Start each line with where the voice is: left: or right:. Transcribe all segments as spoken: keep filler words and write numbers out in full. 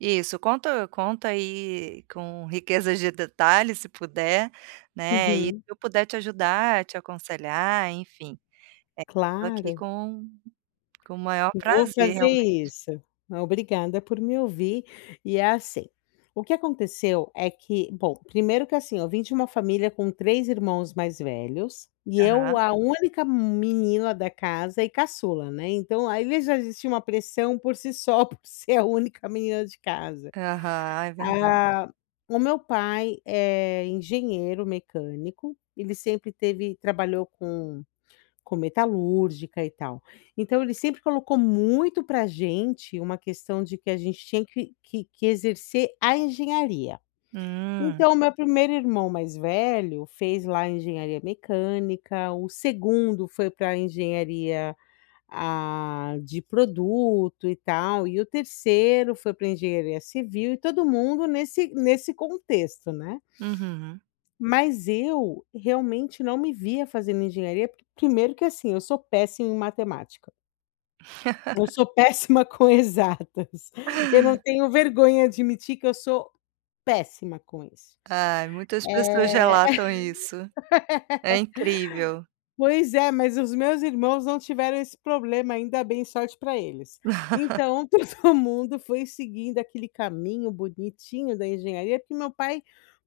right: Isso, conta conta aí com riquezas de detalhes, se puder, né, e se
left: Uhum.
right: eu puder te ajudar, te aconselhar, enfim, eh, tô aqui
left: Claro.
right: com com o maior
left: Vou
right: prazer,
left: fazer
right: realmente.
left: isso. E obrigada por me ouvir e é assim. O que aconteceu é que bom, primeiro que assim, eu vim de uma família com três irmãos mais velhos e eu,
right: Aham.
left: a única m menina da casa e caçula, né, então aí já existia uma pressão por si só, por ser a única menina de casa.
right: Aham. É verdade.
left: Ah, o meu pai é engenheiro mecânico. Ele sempre teve trabalhou com com metalúrgica e tal. Então ele sempre colocou muito pra gente uma questão de que a gente tinha que que que exercer a engenharia.
right: Hum.
left: Então o meu primeiro irmão mais velho fez lá engenharia mecânica, o segundo foi pra engenharia a de produto e tal, e o terceiro foi pra engenharia civil e todo mundo nesse nesse contexto, né?
right: Uhum.
left: Mas eu, realmente não me via fazendo engenharia porque primeiro que assim, eu sou péssima em matemática. Eu sou péssima com exatas. Eu não tenho vergonha de admitir que eu sou péssima com isso.
right: Ai, muitas pessoas
left: Eh.
right: relatam isso. É incrível.
left: Pois é, mas os meus irmãos não tiveram esse problema, ainda bem, sorte pra eles. Então todo mundo foi seguindo aquele caminho bonitinho da engenharia porque meu pai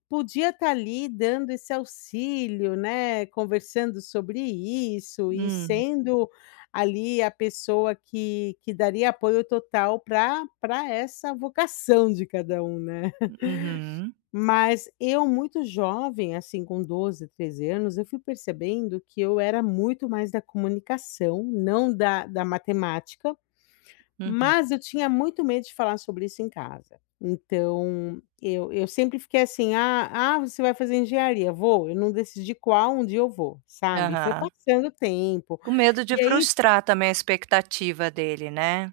left: podia estar ali dando esse auxílio, né, conversando sobre isso e
right: Hum.
left: sendo ali a pessoa que que daria apoio total pra pra essa vocação de cada um, né?
right: Uhum.
left: Mas, eu muito jovem, assim com doze, treze anos, eu fui percebendo que eu era muito mais da comunicação e não da da matemática,
right: Uhum.
left: mas eu tinha muito medo de falar sobre isso em casa. Então, eu eu sempre fiquei assim: "Ah ah, você vai fazer engenharia. Vou. Eu não decidi qual, um dia eu vou", sabe? E foi
right: Aham.
left: passando o tempo,
right: Com medo de
left: e aí
right: frustrar também a expectativa dele, né?